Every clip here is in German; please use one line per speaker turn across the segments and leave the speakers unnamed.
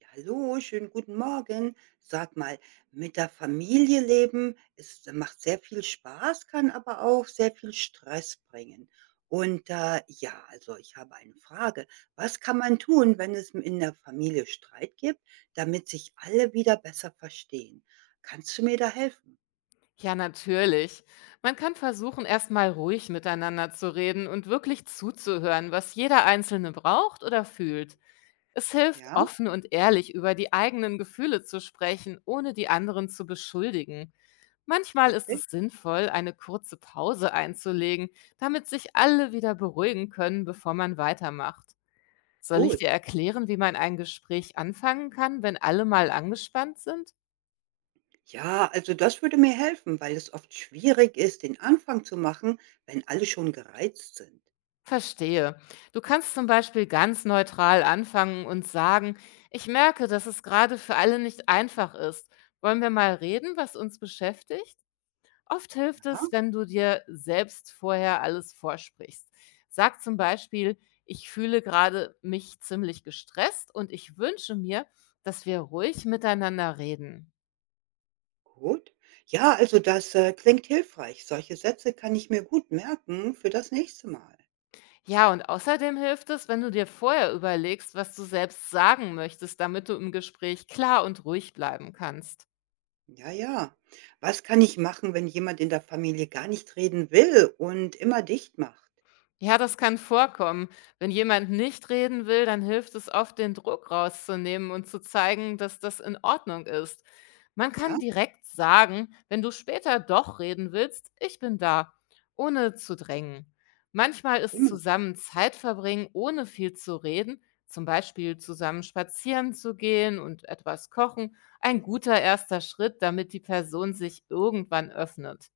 Ja, hallo, schönen guten Morgen. Sag mal, mit der Familie leben, es macht sehr viel Spaß, kann aber auch sehr viel Stress bringen. Also ich habe eine Frage. Was kann man tun, wenn es in der Familie Streit gibt, damit sich alle wieder besser verstehen? Kannst du mir da helfen?
Ja, natürlich. Man kann versuchen, erstmal ruhig miteinander zu reden und wirklich zuzuhören, was jeder Einzelne braucht oder fühlt. Es hilft,
Ja,
offen und ehrlich über die eigenen Gefühle zu sprechen, ohne die anderen zu beschuldigen. Manchmal ist
richtig.
es sinnvoll, eine kurze Pause einzulegen, damit sich alle wieder beruhigen können, bevor man weitermacht. Soll ich
Gut.
dir erklären, wie man ein Gespräch anfangen kann, wenn alle mal angespannt sind?
Ja, also das würde mir helfen, weil es oft schwierig ist, den Anfang zu machen, wenn alle schon gereizt sind.
Verstehe. Du kannst zum Beispiel ganz neutral anfangen und sagen, ich merke, dass es gerade für alle nicht einfach ist. Wollen wir mal reden, was uns beschäftigt? Oft hilft
Aha.
es, wenn du dir selbst vorher alles vorsprichst. Sag zum Beispiel, ich fühle gerade mich ziemlich gestresst und ich wünsche mir, dass wir ruhig miteinander reden.
Gut. Ja, also das klingt hilfreich. Solche Sätze kann ich mir gut merken für das nächste Mal.
Ja, und außerdem hilft es, wenn du dir vorher überlegst, was du selbst sagen möchtest, damit du im Gespräch klar und ruhig bleiben kannst.
Ja, ja. Was kann ich machen, wenn jemand in der Familie gar nicht reden will und immer dicht macht?
Ja, das kann vorkommen. Wenn jemand nicht reden will, dann hilft es oft, den Druck rauszunehmen und zu zeigen, dass das in Ordnung ist. Man
Ja,
kann direkt sagen, wenn du später doch reden willst, ich bin da, ohne zu drängen. Manchmal ist
immer.
zusammen Zeit verbringen, ohne viel zu reden, zum Beispiel zusammen spazieren zu gehen und etwas kochen, ein guter erster Schritt, damit die Person sich irgendwann öffnet.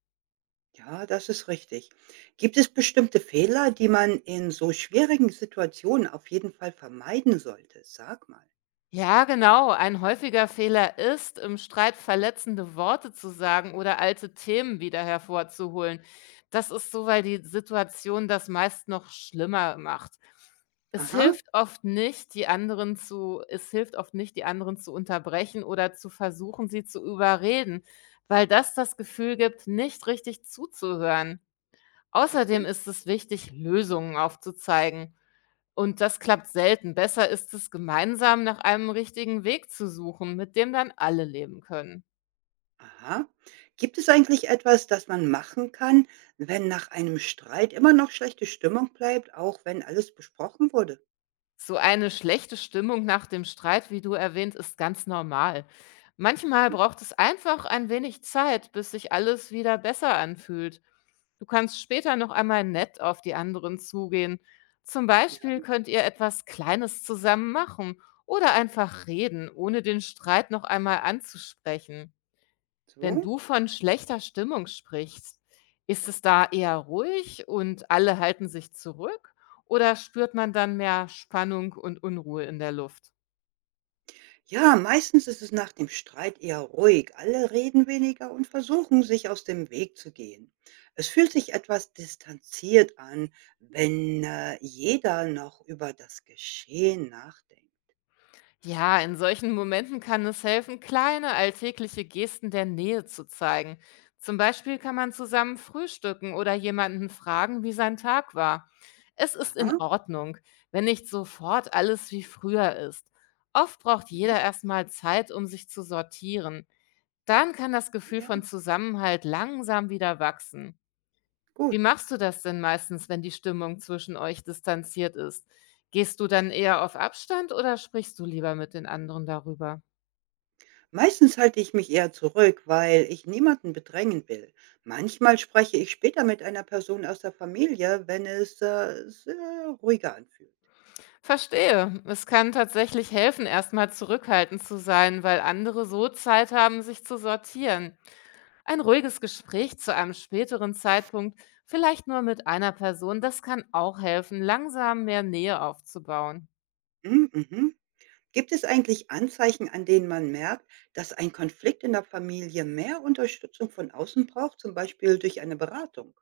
Ja, das ist richtig. Gibt es bestimmte Fehler, die man in so schwierigen Situationen auf jeden Fall vermeiden sollte? Sag mal.
Ja, genau. Ein häufiger Fehler ist, im Streit verletzende Worte zu sagen oder alte Themen wieder hervorzuholen. Das ist so, weil die Situation das meist noch schlimmer macht.
Aha,
Es hilft oft nicht, die anderen zu unterbrechen oder zu versuchen, sie zu überreden, weil das das Gefühl gibt, nicht richtig zuzuhören. Außerdem
richtig.
ist es wichtig, Lösungen aufzuzeigen. Und das klappt selten. Besser ist es, gemeinsam nach einem richtigen Weg zu suchen, mit dem dann alle leben können.
Aha. Gibt es eigentlich etwas, das man machen kann, wenn nach einem Streit immer noch schlechte Stimmung bleibt, auch wenn alles besprochen wurde?
So eine schlechte Stimmung nach dem Streit, wie du erwähnt, ist ganz normal. Manchmal braucht es einfach ein wenig Zeit, bis sich alles wieder besser anfühlt. Du kannst später noch einmal nett auf die anderen zugehen. Zum
Ja,
Beispiel könnt ihr etwas Kleines zusammen machen oder einfach reden, ohne den Streit noch einmal anzusprechen. Wenn
so?
du von schlechter Stimmung sprichst, ist es da eher ruhig und alle halten sich zurück oder spürt man dann mehr Spannung und Unruhe in der Luft?
Ja, meistens ist es nach dem Streit eher ruhig. Alle reden weniger und versuchen, sich aus dem Weg zu gehen. Es fühlt sich etwas distanziert an, wenn jeder noch über das Geschehen nachdenkt.
Ja, in solchen Momenten kann es helfen, kleine alltägliche Gesten der Nähe zu zeigen. Zum Beispiel kann man zusammen frühstücken oder jemanden fragen, wie sein Tag war. Es ist in
Aha.
Ordnung, wenn nicht sofort alles wie früher ist. Oft braucht
Mhm.
jeder erstmal Zeit, um sich zu sortieren. Dann kann das Gefühl
Ja,
von
ja,
Zusammenhalt langsam wieder wachsen. Wie
gut.
machst du das denn meistens, wenn die Stimmung zwischen euch distanziert ist? Gehst du dann eher auf Abstand oder sprichst du lieber mit den anderen darüber?
Meistens halte ich mich eher zurück, weil ich niemanden bedrängen will. Manchmal spreche ich später mit einer Person aus der Familie, wenn es sehr ruhiger anfühlt.
Verstehe. Es kann tatsächlich helfen, erstmal zurückhaltend zu sein, weil andere so Zeit haben, sich zu sortieren. Ein ruhiges Gespräch zu einem späteren Zeitpunkt, vielleicht nur mit einer Person, das kann auch helfen, langsam mehr Nähe aufzubauen.
Mhm, mhm. Gibt es eigentlich Anzeichen, an denen man merkt, dass ein Konflikt in der Familie mehr Unterstützung von außen braucht, zum Beispiel durch eine Beratung?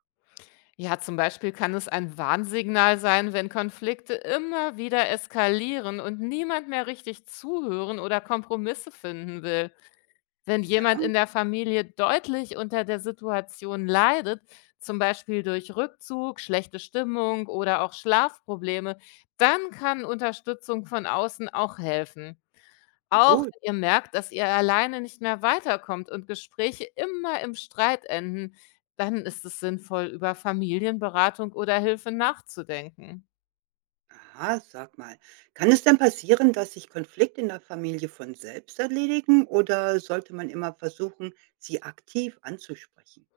Ja, zum Beispiel kann es ein Warnsignal sein, wenn Konflikte immer wieder eskalieren und niemand mehr richtig zuhören oder Kompromisse finden will. Wenn jemand
Ja,
in der Familie deutlich unter der Situation leidet, zum Beispiel durch Rückzug, schlechte Stimmung oder auch Schlafprobleme, dann kann Unterstützung von außen auch helfen. Auch
gut.
wenn ihr merkt, dass ihr alleine nicht mehr weiterkommt und Gespräche immer im Streit enden, dann ist es sinnvoll, über Familienberatung oder Hilfe nachzudenken.
Aha, sag mal. Kann es denn passieren, dass sich Konflikte in der Familie von selbst erledigen oder sollte man immer versuchen, sie aktiv anzusprechen?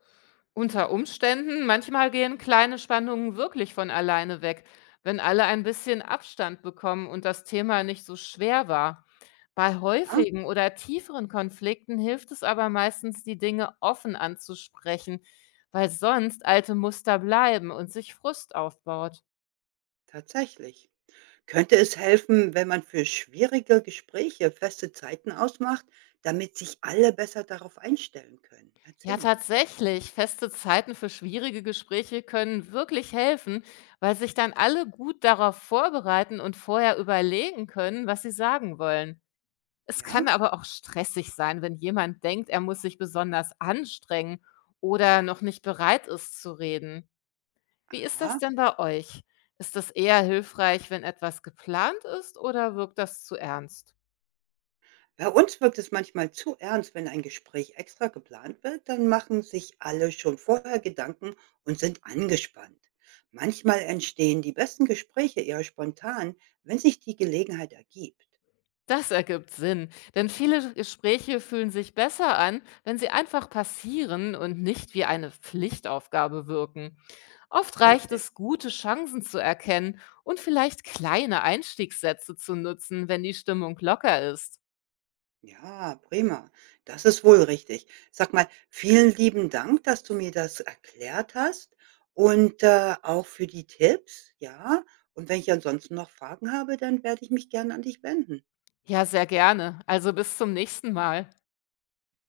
Unter Umständen, manchmal gehen kleine Spannungen wirklich von alleine weg, wenn alle ein bisschen Abstand bekommen und das Thema nicht so schwer war. Bei
Ja?
häufigen oder tieferen Konflikten hilft es aber meistens, die Dinge offen anzusprechen, weil sonst alte Muster bleiben und sich Frust aufbaut.
Tatsächlich. Könnte es helfen, wenn man für schwierige Gespräche feste Zeiten ausmacht, damit sich alle besser darauf einstellen können?
Ja,
Erzähl mal.
tatsächlich. Feste Zeiten für schwierige Gespräche können wirklich helfen, weil sich dann alle gut darauf vorbereiten und vorher überlegen können, was sie sagen wollen. Es
Ja?
kann aber auch stressig sein, wenn jemand denkt, er muss sich besonders anstrengen oder noch nicht bereit ist zu reden. Wie ist das
Aha.
denn bei euch? Ist das eher hilfreich, wenn etwas geplant ist oder wirkt das zu ernst?
Bei uns wirkt es manchmal zu ernst, wenn ein Gespräch extra geplant wird, dann machen sich alle schon vorher Gedanken und sind angespannt. Manchmal entstehen die besten Gespräche eher spontan, wenn sich die Gelegenheit ergibt.
Das ergibt Sinn, denn viele Gespräche fühlen sich besser an, wenn sie einfach passieren und nicht wie eine Pflichtaufgabe wirken. Oft reicht
Richtig.
es, gute Chancen zu erkennen und vielleicht kleine Einstiegssätze zu nutzen, wenn die Stimmung locker ist.
Ja, prima. Das ist wohl richtig. Sag mal, vielen lieben Dank, dass du mir das erklärt hast und auch für die Tipps, ja. Und wenn ich ansonsten noch Fragen habe, dann werde ich mich gerne an dich wenden.
Ja, sehr gerne. Also bis zum nächsten Mal.